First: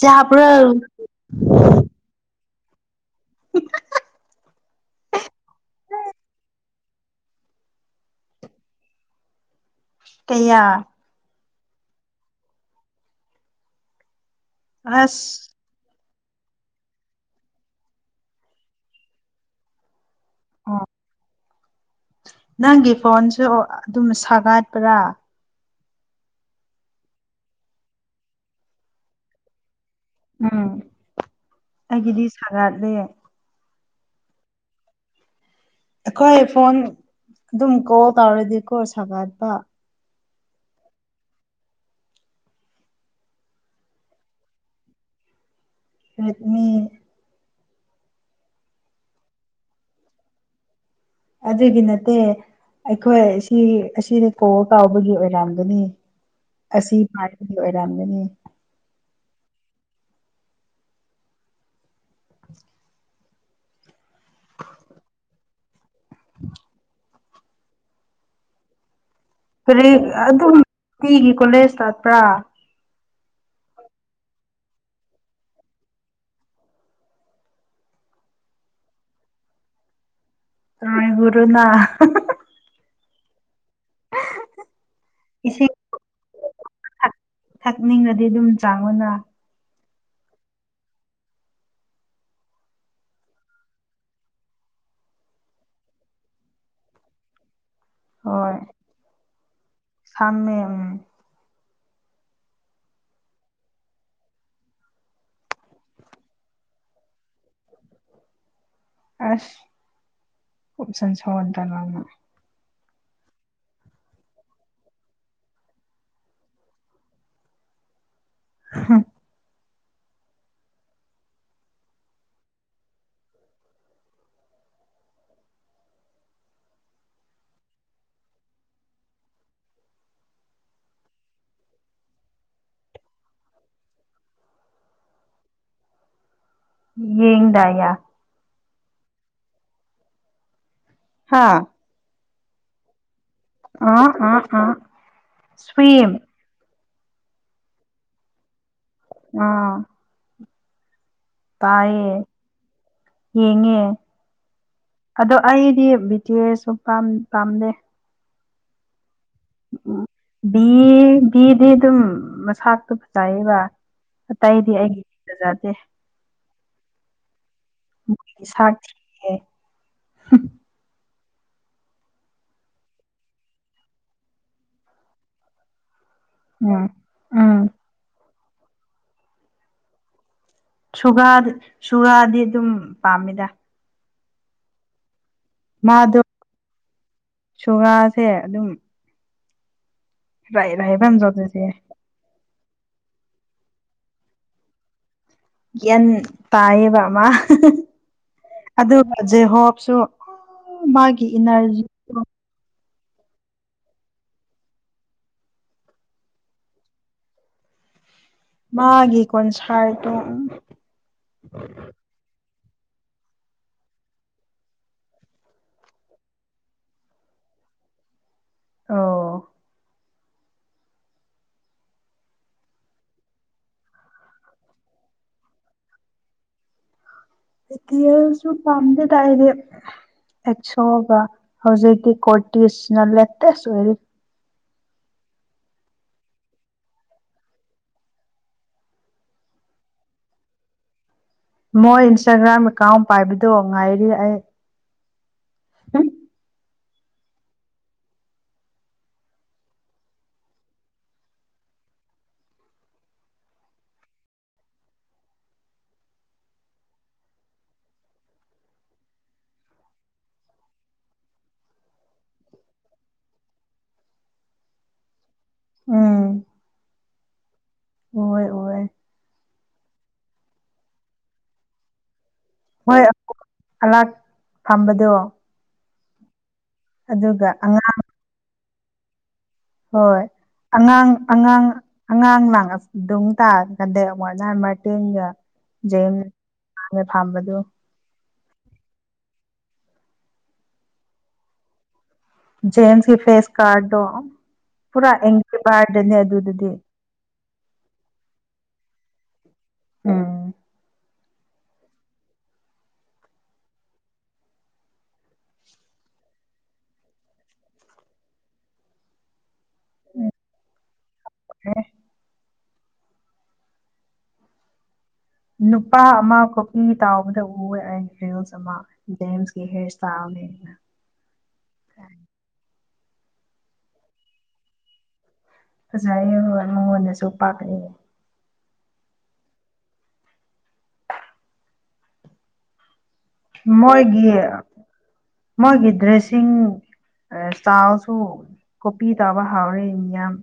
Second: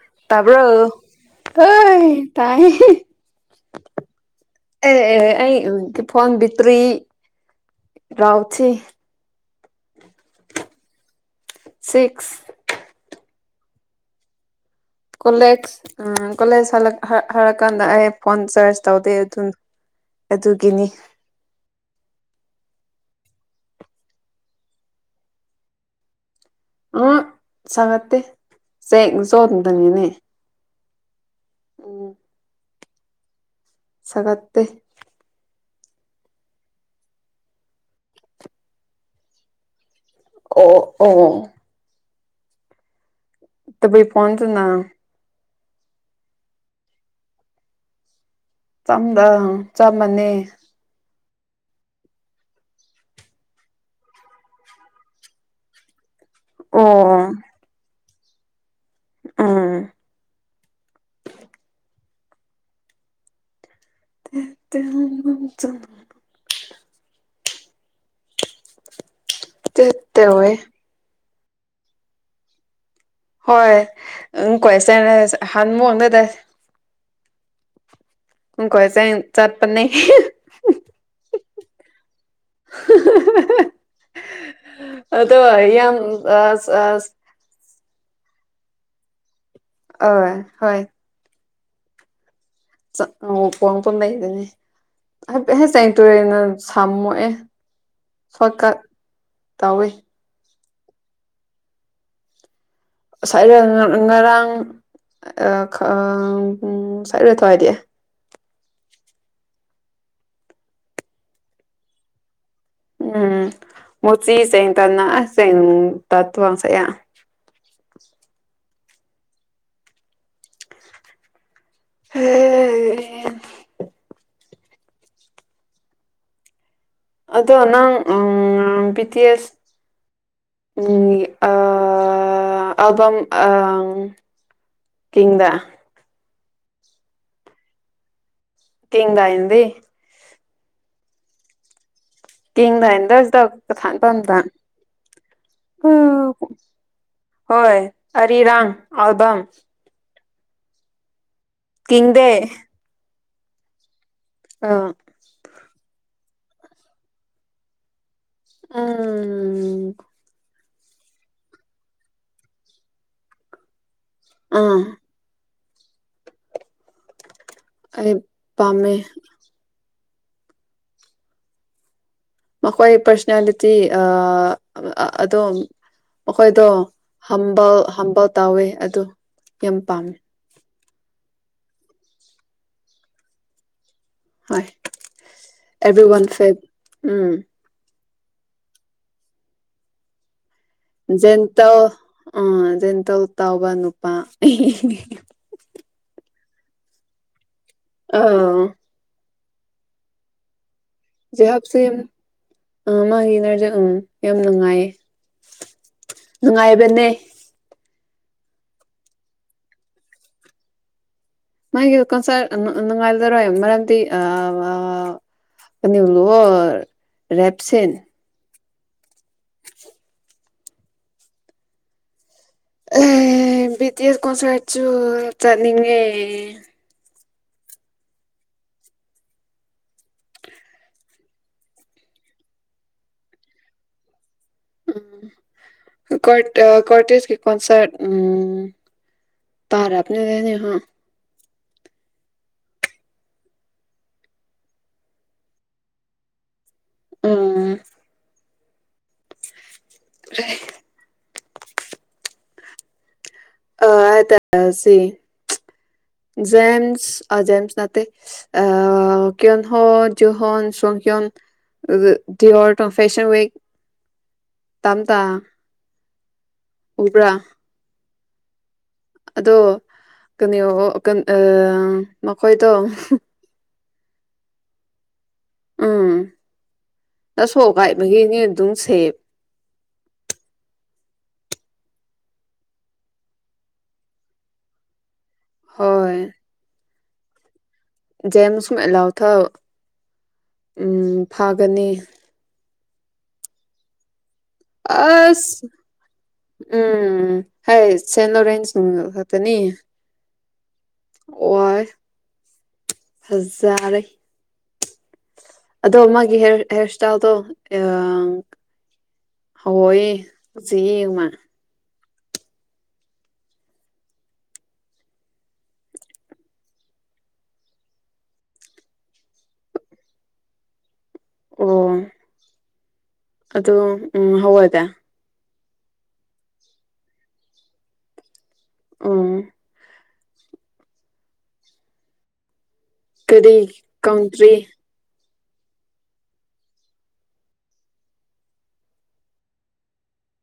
ꯆꯥꯕ꯭ꯔꯣ ꯇꯔꯕ ꯑ ꯇꯥꯏ ꯑꯦ ꯑꯩ ꯐꯣꯟꯣꯟ ꯇꯔꯤ ꯔꯎꯁꯤ ꯀꯌꯥ ꯁꯤꯛꯁ ꯑꯁ ꯀꯣꯂꯦꯛꯁ ꯎꯝ ꯀꯣꯂꯦꯖ ꯍꯥꯏꯜꯔꯛꯀꯥꯟꯗ ꯑꯩ ꯐꯣꯟ ꯆꯥꯔꯖ ꯇꯧꯗꯦ ꯑꯗꯨꯅꯣ ꯑꯣ ꯑꯗꯨꯒꯤꯅꯤ ꯅꯪꯒꯤ ꯐꯣꯟꯁꯨ ꯑꯗꯨꯝ ꯁꯥꯒꯠꯄ꯭ꯔꯥ ꯑ ꯆꯒꯠꯇꯦꯦ ꯁꯣꯗꯅꯤꯅꯦ ꯎꯝ ꯑꯩꯒꯤꯗꯤ ꯁꯥꯒꯥꯠꯂꯦ ꯁꯀꯠꯇ ꯑꯩꯈꯣꯏ ꯐꯣꯟ ꯑꯗꯨꯝ ꯀꯣꯜ ꯇꯧꯔꯗꯤꯀꯣ ꯁꯥꯒꯠꯄ ꯑꯣ ꯑꯣ ꯇꯕꯩ ꯄꯣꯆꯅ ꯔꯠꯃꯤ ꯆꯝꯗ ꯆꯝꯃꯅꯦ ꯑꯗꯨꯒꯤ ꯅꯠꯇꯦ ꯑꯩꯈꯣꯏ ꯁꯤ ꯑꯁꯤꯗ ꯀ ꯀꯥꯎꯕꯒꯤ ꯑꯣꯏꯔꯥꯡꯝꯗꯨꯅꯤ ꯑꯁꯤ ꯑꯣ ꯄꯥ ꯑꯣꯏ ꯌꯥꯅꯤ ꯑꯥ ꯆ ꯐꯦ ꯇꯧꯋꯦ ꯑꯗꯨꯝ ꯀꯣꯂꯦꯖ ꯇꯠꯄ꯭ꯔꯥ ꯍꯣꯏ ꯎ ꯀꯣꯏ ꯑꯍꯥꯟꯕ ꯃꯑꯣꯡꯗꯗ ꯎ ꯀꯣꯏ ꯆꯦ ꯆꯠꯄꯥꯟ ꯔꯣꯏꯒꯨꯔꯨꯅꯥ ꯍꯍꯍꯍ ꯑꯗꯣ ꯏꯁꯤꯡ ꯌꯥꯝ ꯌꯥꯝ ꯑꯁ ꯑꯁ ꯊꯛꯅꯤꯡꯉꯗꯤ ꯑꯗꯨꯝ ꯆꯥꯡ ꯃꯅ ꯑ ꯍꯣꯏ ꯎ ꯄꯣꯡ ꯄꯣꯟ ꯂꯩꯗꯅꯦ ꯍꯥꯏꯐꯦꯠ ꯍꯦ ꯆ ꯇꯨꯔꯦꯅ ꯁꯝꯃꯛꯣꯛꯑꯦ ꯍꯣꯏ ꯁꯣꯏꯀꯔ ꯇꯧꯋꯤ ꯁꯥꯝꯃꯦ ꯎꯝ ꯔ ꯉꯔꯥꯡ ꯁꯥꯏꯔꯣ ꯑꯗꯨꯋꯥꯏꯗꯤ ꯑꯁ ꯁꯟꯁ ꯑꯣꯏ ꯇꯔꯃ ꯎꯝ ꯃꯣꯆꯤ ꯆ ꯇꯥꯟꯅꯦꯡ ꯇꯠꯇꯨ ꯋꯥꯁ ꯍꯥꯝ ꯍ ꯑꯗꯣ ꯅꯪ ꯄꯤ ꯇꯤ ꯑꯦꯁ ꯑꯜꯕꯝꯀꯤꯡꯗ ꯌꯦ ꯇꯌꯥ ꯀ ꯑꯗꯤ ꯍꯥꯥ ꯀꯗ ꯇ ꯑꯥ ꯀꯊꯐꯝꯗ ꯑꯥ ꯎ ꯁ꯭ꯋꯤꯝ ꯍꯣꯏ ꯑꯔꯤꯔꯥꯡ ꯑꯜꯕꯝ ꯑꯥ ꯇꯥꯏꯌꯦ ꯀꯗꯦ ꯌꯦꯡꯉꯦ ꯑꯗꯣ ꯑꯩꯗꯤ ꯇꯦꯔꯁꯨ ꯄꯥꯝꯗꯦ ꯑꯥ ꯎꯝ ꯕꯤ ꯕꯤꯗꯤ ꯑꯗꯨꯝ ꯃꯁꯇꯣ ꯐꯖꯑꯌꯦꯕ ꯍ ꯇꯥꯏꯗꯤ ꯑꯥ ꯑꯩꯖ ꯐ ꯑꯔꯦ ꯄꯥꯝꯃꯦ [inaudible] ꯃꯈꯣꯏ ꯄꯥꯔꯁꯅꯦꯂꯤꯇꯤ ꯑꯗꯨꯣꯝ ꯃꯈꯣꯏꯗꯣ ꯎꯝ ꯎꯝ ꯍꯝꯕ ꯍꯝꯕ ꯇꯥꯎꯋꯦ ꯑꯗꯣ ꯌꯥꯝ ꯄꯥꯝꯃꯦ ꯁꯨꯒꯥ ꯁꯨꯒꯥꯗꯤ ꯑꯗꯨꯝ ꯄꯥꯝꯃꯤꯗ ꯍꯣꯏ ꯑꯦꯚ꯭ꯔꯤ ꯃꯥꯗꯣ ꯋꯥꯟ ꯁꯦꯠ ꯎꯝ ꯁꯦ ꯑꯗꯨꯝ ꯔꯥꯏ ꯔꯥꯏꯕꯝ ꯆꯧꯗꯔꯤꯁꯦ ꯖꯦꯟꯇꯜ ꯑ ꯖꯦꯟꯇꯜ ꯇꯥꯎꯕ ꯅꯨꯄꯥ ꯌꯦꯟ ꯇꯥꯏꯌꯦꯕ ꯃꯥ ꯑꯥ ꯖꯦ ꯍꯣꯞꯁꯨ ꯃꯥꯒꯤ ꯏꯅꯔꯖꯤ [unintelligible] ꯑ ꯃꯥꯒꯤ ꯅꯔꯖꯤ ꯎꯝ ꯌꯥꯝ ꯅꯨꯡꯉꯥꯏꯌꯦ ꯅꯨꯡꯉꯥꯏꯕꯅꯦ ꯃꯥꯒꯤ ꯀꯣꯟꯁꯥꯏꯗꯣ ꯃꯥꯒꯤ ꯀꯣꯟꯁꯔꯗ ꯅꯨꯡꯉꯥꯏꯖꯔꯣꯏ ꯃꯔꯝꯗꯤ ꯑ ꯀꯅꯤ ꯂꯑꯣ ꯔꯦꯞꯁꯤꯟ ꯑꯣ ꯑ ꯕꯤꯇꯤ ꯑꯦꯁ ꯀꯣꯟꯁꯔꯠꯁꯨ ꯆꯠꯅꯤꯡꯉꯦ ꯇꯤ ꯑꯦꯁꯁꯨ ꯄꯥꯝꯗꯦꯇ ꯑꯩꯗꯤ ꯑꯦꯛꯁꯣꯒ ꯍꯧꯖꯤꯛꯇꯤ ꯀꯣꯔꯇꯤꯁꯅ ꯂꯦꯇꯦꯁ ꯑꯣꯏꯔꯤ ꯎꯝ ꯀꯣꯔ ꯀꯣꯠꯇꯦꯖꯀꯤ ꯀꯣꯟꯁꯔꯠ ꯎꯝ ꯇꯥꯔꯅꯦ [unintelligible] ꯃꯣꯏ ꯏꯟꯁꯇꯥꯒ꯭ꯔꯥꯝ ꯑꯦꯀꯥꯎꯟ ꯄꯥꯏꯕꯗꯣ ꯉꯥꯏꯔꯤ ꯑꯩ ꯑꯝ ꯔꯩ ꯑ ꯇ ꯁꯤ ꯖꯦꯟꯁ ꯑ ꯖꯦꯝꯁ ꯅꯇꯩ ꯑ ꯀꯌꯣꯟ ꯍꯣ ꯖꯨꯍꯣꯟ ꯁꯣꯡ ꯀꯌꯣꯟ ꯇꯌꯣ ꯇ ꯐꯦꯁꯟ ꯇꯝ ꯇ ꯎꯝ ꯎꯕ꯭ꯔꯥ ꯎꯋꯦ ꯎꯋꯦ ꯑꯗꯣ ꯀꯅꯤꯌꯣ ꯀꯟ ꯑ ꯃꯈꯣꯏꯗꯣ ꯍꯂꯥꯛ ꯐꯝꯕꯗꯣ ꯎꯝ ꯅ ꯑꯗꯨꯒ ꯁꯣꯒꯥꯏ ꯑꯉꯥꯡ ꯕꯒꯤꯅꯤꯟ ꯗꯨꯡ ꯁꯦꯞ ꯍꯣꯏ ꯑꯉꯥꯡ ꯑꯉꯥꯡ ꯑꯉꯥꯡꯥ ꯂꯥꯡꯉꯛ ꯑꯗꯨꯝ ꯇꯥꯔ ꯀꯥꯟꯗ ꯋꯥꯔꯗ ꯅꯝꯕꯔ ꯇꯦꯟꯒ ꯍꯣꯏ ꯐꯥꯝꯕꯗꯨ ꯖꯦꯝꯁ ꯃꯦ ꯎꯝ ꯐꯥꯒꯅꯤ ꯖꯦꯝꯁꯀꯤ ꯐꯦꯁ ꯀꯥꯔꯗꯣ ꯄꯨꯔꯥ ꯑꯦꯡꯁꯦ ꯑꯁ ꯕꯥꯔꯗꯅꯦ ꯑꯗꯨꯗꯗꯤ ꯍ ꯁꯦꯅꯣ ꯔꯦꯟ ꯁ ꯅꯤ ꯎꯝ ꯑꯣ ꯐꯖꯔꯦ ꯑꯗꯣ ꯃꯥꯒꯤ ꯍꯦꯔ ꯍꯦꯔ ꯏꯁꯇꯥꯏꯜꯗꯣ ꯑ ꯍꯣꯏ ꯁꯤ ꯃꯥ ꯑꯦ ꯅꯨꯄꯥ ꯑꯃ ꯈꯣꯛꯏ ꯇꯥꯎꯕꯗ ꯎ ꯑꯩ ꯔꯤꯜꯁ ꯑꯃ ꯖꯦꯝꯁꯀꯤ ꯍꯦꯌꯔ ꯏꯁꯇꯥꯏꯜꯅꯦꯅ ꯑꯣ ꯑꯗꯨꯒ ꯎꯝ ꯍꯗꯦ ꯑꯣꯖꯥ [unintelligible] ꯃꯉꯣꯟꯗꯁꯨ ꯄꯥꯛꯂꯤ ꯑꯝ ꯀꯔꯤ ꯃꯣꯏꯒꯤ ꯀꯥꯎꯇ꯭ꯔꯤ ꯃꯣꯏꯒꯤ ꯗ꯭ꯔꯦꯁꯤꯡ ꯏꯁꯇꯥꯏꯜꯁꯨ ꯀꯣꯄꯤ ꯇꯥꯕ ꯍꯥꯎꯔꯦ ꯃꯤꯌꯥꯝ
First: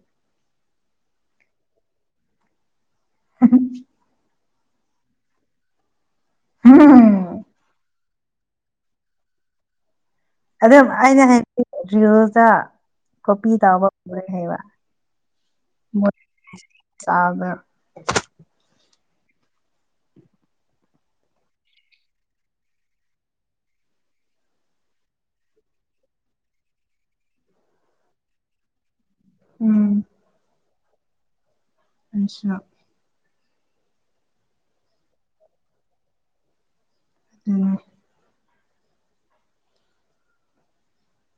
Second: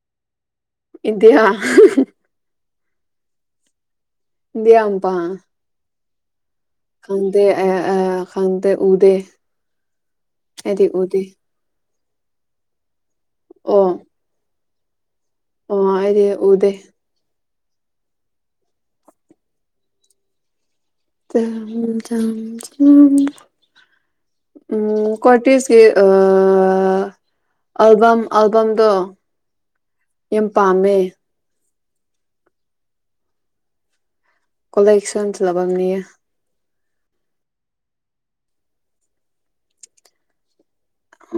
ꯏꯅꯗꯤꯌꯥ [inaudible] ꯏ ꯑꯃꯄꯥ ꯈꯪꯗꯦ ꯑ ꯈꯪꯗꯦ ꯎꯗꯦ ꯑꯗꯨ ꯑꯩꯗꯤ ꯎꯗꯦ ꯑꯩꯅ ꯍꯥꯏ ꯐꯌꯖ [unintelligible] ꯀꯣꯄꯤ ꯑꯣ ꯇꯕꯔꯦ ꯍꯥꯏꯕ ꯑꯣ ꯑꯩꯗꯤ ꯎꯗꯦ ꯆꯕ [inaudible] ꯀꯣꯇꯖꯀꯤ ꯑꯜꯕꯝ ꯑꯜꯕꯝꯗ ꯎꯝ ꯄꯥꯝꯃꯦ ꯑꯆꯥꯥ ꯀꯣꯂꯛꯁꯨꯟꯁꯤꯂꯕꯝꯅꯤ [unintelligible] ꯑꯗꯨꯅ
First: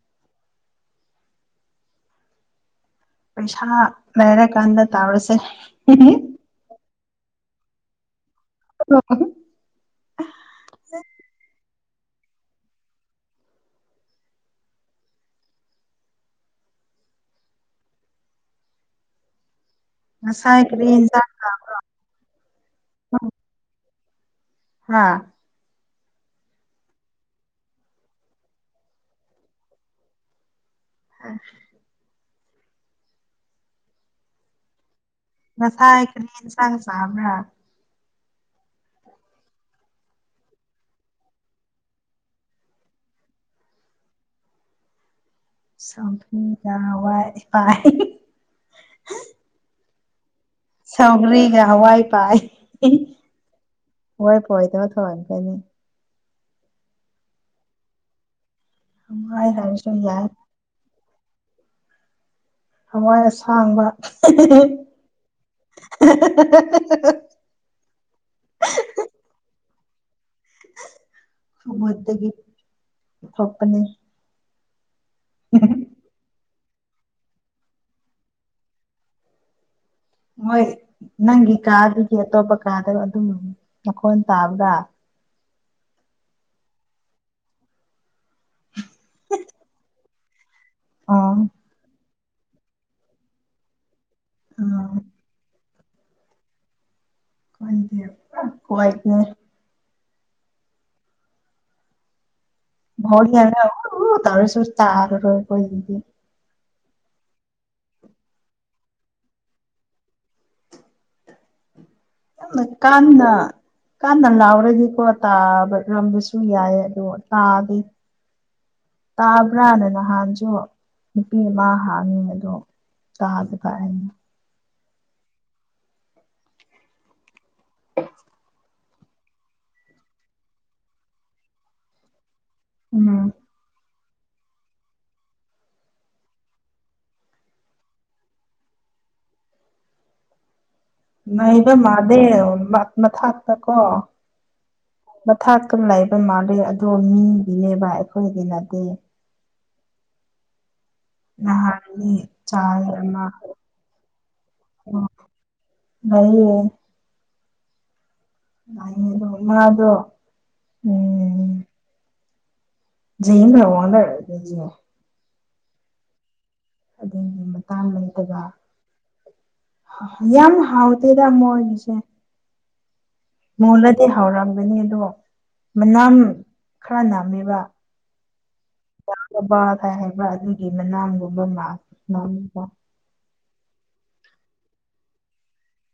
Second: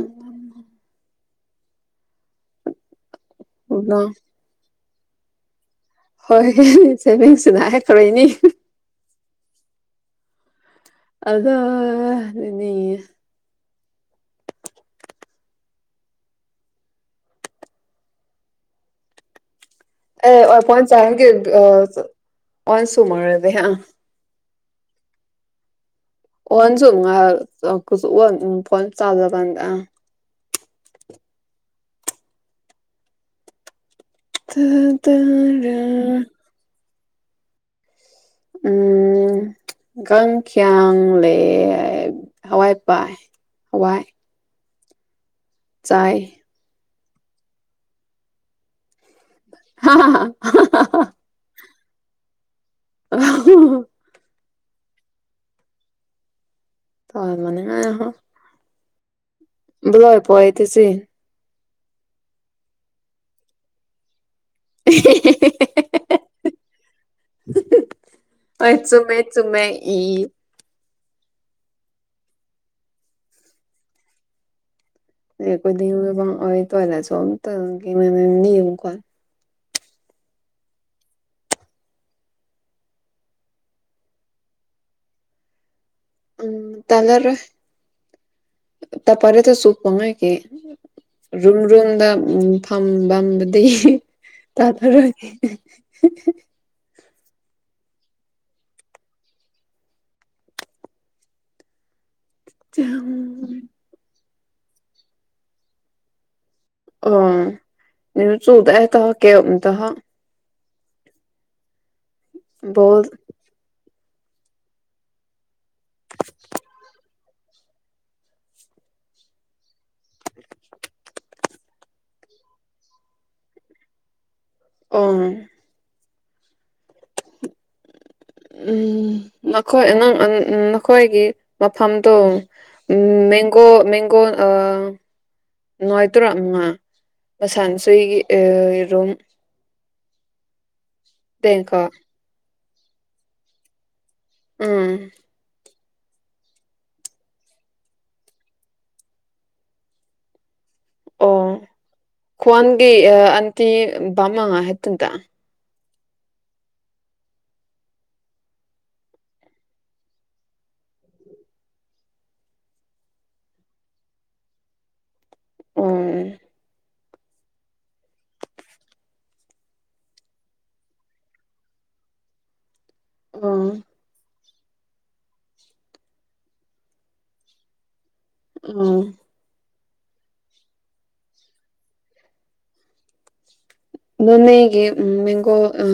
ꯎ ꯄꯩꯁꯥ ꯂꯩꯔ ꯀꯥꯟꯗ ꯇꯥꯎꯔꯁꯦ ꯍꯣꯏ ꯁꯦꯚꯤꯡꯁꯤꯅ ꯍꯥꯏꯈꯔꯣꯏꯅꯤ [unintelligible] ꯑꯗ [unintelligible] ꯑꯅꯤ ꯑꯦ ꯑꯣ ꯉꯁꯥꯏ ꯐꯟ ꯀꯔꯤ ꯆꯥꯏꯦ ꯌꯦꯟꯁꯥꯡ ꯐꯟꯁꯨꯃꯔꯗꯤ ꯑ ꯍꯥꯥ ꯑꯣꯍꯟꯁꯨ ꯐꯣꯟ ꯆꯖꯀꯥꯟꯗ [unintelligible] ꯍ ꯑ [unintelligible] ꯉꯁꯥꯏꯈꯅꯤ ꯆ ꯄꯥꯝꯕꯔꯥ ꯎꯝ ꯀꯥꯡꯪꯈ꯭ꯌꯥꯡ ꯂꯩ ꯍꯋꯥꯏꯄꯥꯏ ꯍꯋꯥꯏ ꯆꯥꯏ ꯁꯃꯤꯗ ꯋꯥꯏ ꯐꯥꯏ ꯍꯥ ꯁꯧꯒꯔꯤꯒ ꯍꯋꯥꯏ ꯄꯥꯏ ꯋꯥꯏ ꯍꯣꯏꯗ ꯊꯅ ꯀꯥꯏꯅꯦ ꯇ ꯃꯅꯤ ꯑꯣ ꯍꯋꯥꯏ ꯍꯥꯏꯔꯁꯨ ꯂꯣꯏ ꯌꯥꯏ ꯄꯣꯏꯇ ꯁꯤ ꯍꯋꯥꯏ ꯑꯁꯥꯡꯕ [inaudible] ꯁꯨꯝꯃꯦ ꯏ ꯃꯠꯇꯗꯒꯤ ꯊꯣꯛꯄꯅꯦ [unintelligible] ꯇꯂ ꯆ ꯑꯣ ꯇꯅꯤ ꯌꯦ ꯀꯣ ꯍꯣꯏ ꯅꯪꯒꯤ ꯀꯥꯗꯒꯤ ꯑꯇꯣꯞꯄ ꯀꯥꯗ ꯑꯗꯨꯝ ꯃꯈꯣꯟ ꯇꯥꯕꯒ ꯎꯝ ꯇꯂꯔ ꯇ ꯄꯔꯦꯗ ꯆꯨ ꯋꯥꯉ ꯀꯦ ꯑꯣ ꯔꯨꯝ ꯔꯨꯝ ꯗ ꯎꯝ ꯐꯝꯕꯗꯤ ꯑ ꯇ ꯐꯔ [inaudible] ꯀꯏꯗꯦ ꯀꯏꯗ [inaudible] ꯇ ꯇꯥꯔ ꯑꯣꯏꯕꯗꯤ ꯑ ꯅ ꯆꯗ ꯇ ꯀꯦꯗ ꯑ ꯕꯣꯜ ꯀꯥꯟꯗ ꯀꯥꯟꯟꯅ ꯂꯥꯎꯔꯗꯤꯀꯣ ꯇꯥꯕꯔꯝꯕꯁꯨ ꯌꯥꯏ ꯑꯗ ꯇꯥꯗꯤ ꯇꯥꯕ꯭ꯔꯥꯅꯅ ꯅꯍꯥꯟꯁꯨ ꯅꯨꯄꯤ ꯑꯃ ꯍ ꯃꯗꯨ ꯇꯥꯗ ꯀ ꯑꯥ [inaudible] ꯎ ꯅꯈꯣꯏ ꯑ ꯅꯈꯣꯏꯒꯤ ꯃꯐꯝꯗꯣ ꯎꯝ ꯎꯝ ꯃꯦꯡꯒꯣ ꯃ ꯀꯣꯟ ꯅꯣꯡꯉꯥꯏꯇꯔꯥ ꯑꯃꯉꯥ ꯃꯁꯥꯟꯅꯁꯒꯤꯔꯨꯝ ꯅ ꯏꯒ ꯃꯗꯦ ꯠꯅ ꯊꯥꯛ ꯇ ꯀꯣ ꯑꯥ ꯀꯝ ꯂꯩꯕ ꯃꯥꯜꯂꯤ ꯑꯗꯣ ꯃꯤꯒꯤꯅꯦꯕ ꯑꯩꯈꯣꯏꯒꯤꯅꯗꯤ ꯑꯣ ꯅꯍꯥꯟꯅꯤ ꯆꯥꯏ ꯈ꯭ꯋꯥꯥꯟꯗꯤꯑ ꯑꯃ ꯑꯇꯤ ꯃ ꯍꯠꯇꯠꯇ ꯉꯌꯦ ꯑ ꯑꯗꯨ ꯎꯃꯥꯗꯣ ꯎꯝ ꯍꯗ ꯎꯝ ꯑꯗꯨꯒꯤ ꯃꯇꯥꯡ ꯂꯩꯇꯕ ꯌꯥꯝ ꯍꯥꯎꯇꯦꯗ ꯃꯣꯏꯒꯤꯁꯦ ꯎꯝ ꯃꯂꯗꯤ ꯍꯧꯥꯎꯔꯝ ꯑꯗꯣ ꯃꯅꯥꯝ ꯈꯔ ꯅꯅꯥꯝꯃꯦꯕ ꯎꯝ ꯄꯈꯥꯏ ꯍꯥꯏꯕ ꯑꯗꯨꯒꯤ ꯃꯅꯥꯝꯒꯨꯝꯕ ꯃꯥ ꯅꯣꯅꯦꯒꯤ ꯎ ꯃꯦꯡꯒꯣ ꯎ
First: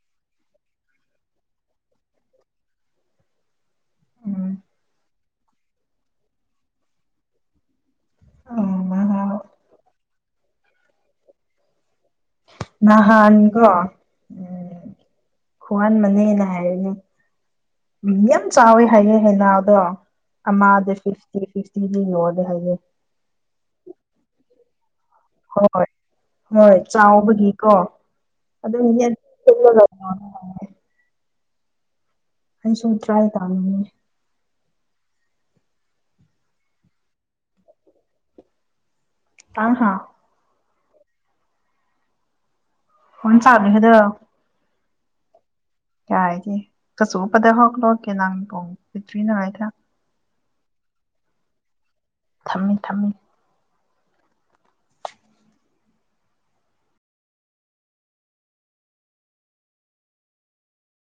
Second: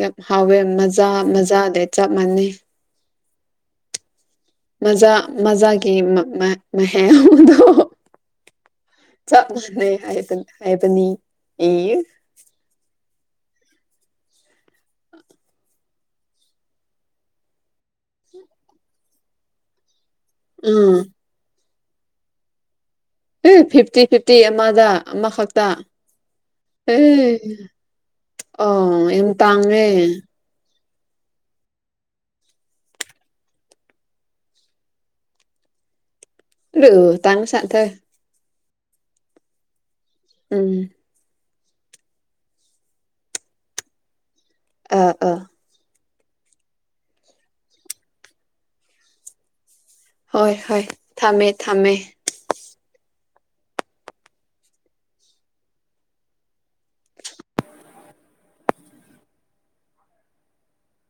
ꯌꯥꯝ ꯍꯥꯎꯋꯦ ꯃꯖꯥ ꯃꯖꯥꯗꯩ ꯆꯞ ꯃꯥꯟꯅꯩ ꯎꯝ ꯃꯖꯥ ꯃꯖꯥꯒꯤꯗꯣ ꯎꯝ ꯆꯅꯦ ꯍꯥꯏ ꯑ ꯅ ꯅꯍꯪꯒꯣ ꯎ ꯋꯥꯍꯟ ꯃꯅꯦꯅ ꯍꯥꯏꯔꯤꯅꯦ ꯃꯤ ꯌꯥꯝ ꯆꯋ ꯍꯥꯏꯩꯌꯦꯦ ꯍꯥꯏꯅꯗꯣ ꯑ ꯃꯥꯥꯗ ꯎꯝ ꯐꯤꯁꯇꯤ ꯋꯥꯗ ꯍꯥꯏꯌꯦꯦ ꯎ ꯐꯤꯞꯇꯤ ꯐꯤꯐꯇꯤ ꯑꯃꯥꯗ ꯍꯣꯏ ꯍꯣꯏ ꯑꯦ ꯆꯥꯎꯕꯒꯤꯀꯣ ꯑꯗꯨꯝ ꯑꯣ ꯌꯥꯝ ꯇꯥꯡꯉꯦ ꯑꯩ ꯁꯨꯝ ꯇ꯭ꯔꯥꯏ ꯇꯥꯅꯤꯡꯉ ꯑ ꯇꯥꯡ ꯁꯇ ꯑꯥ ꯍꯥꯥ ꯎꯝ ꯍꯟ ꯆꯥꯕꯤꯈꯗ ꯑꯥ ꯑꯥ ꯀꯒꯦ ꯀꯁꯨ ꯎꯄꯗ ꯍꯣꯛ ꯂꯣꯛꯀꯦ ꯅꯪ ꯄꯣꯡ ꯄꯤꯇ꯭ꯔꯤ ꯅꯉꯥꯏꯗ ꯍꯣꯏ ꯍꯣꯏ ꯊꯝꯃꯦ ꯊꯝꯃꯦ ꯊꯝꯃꯤꯜ ꯊꯝꯃꯤꯜ [inaudible]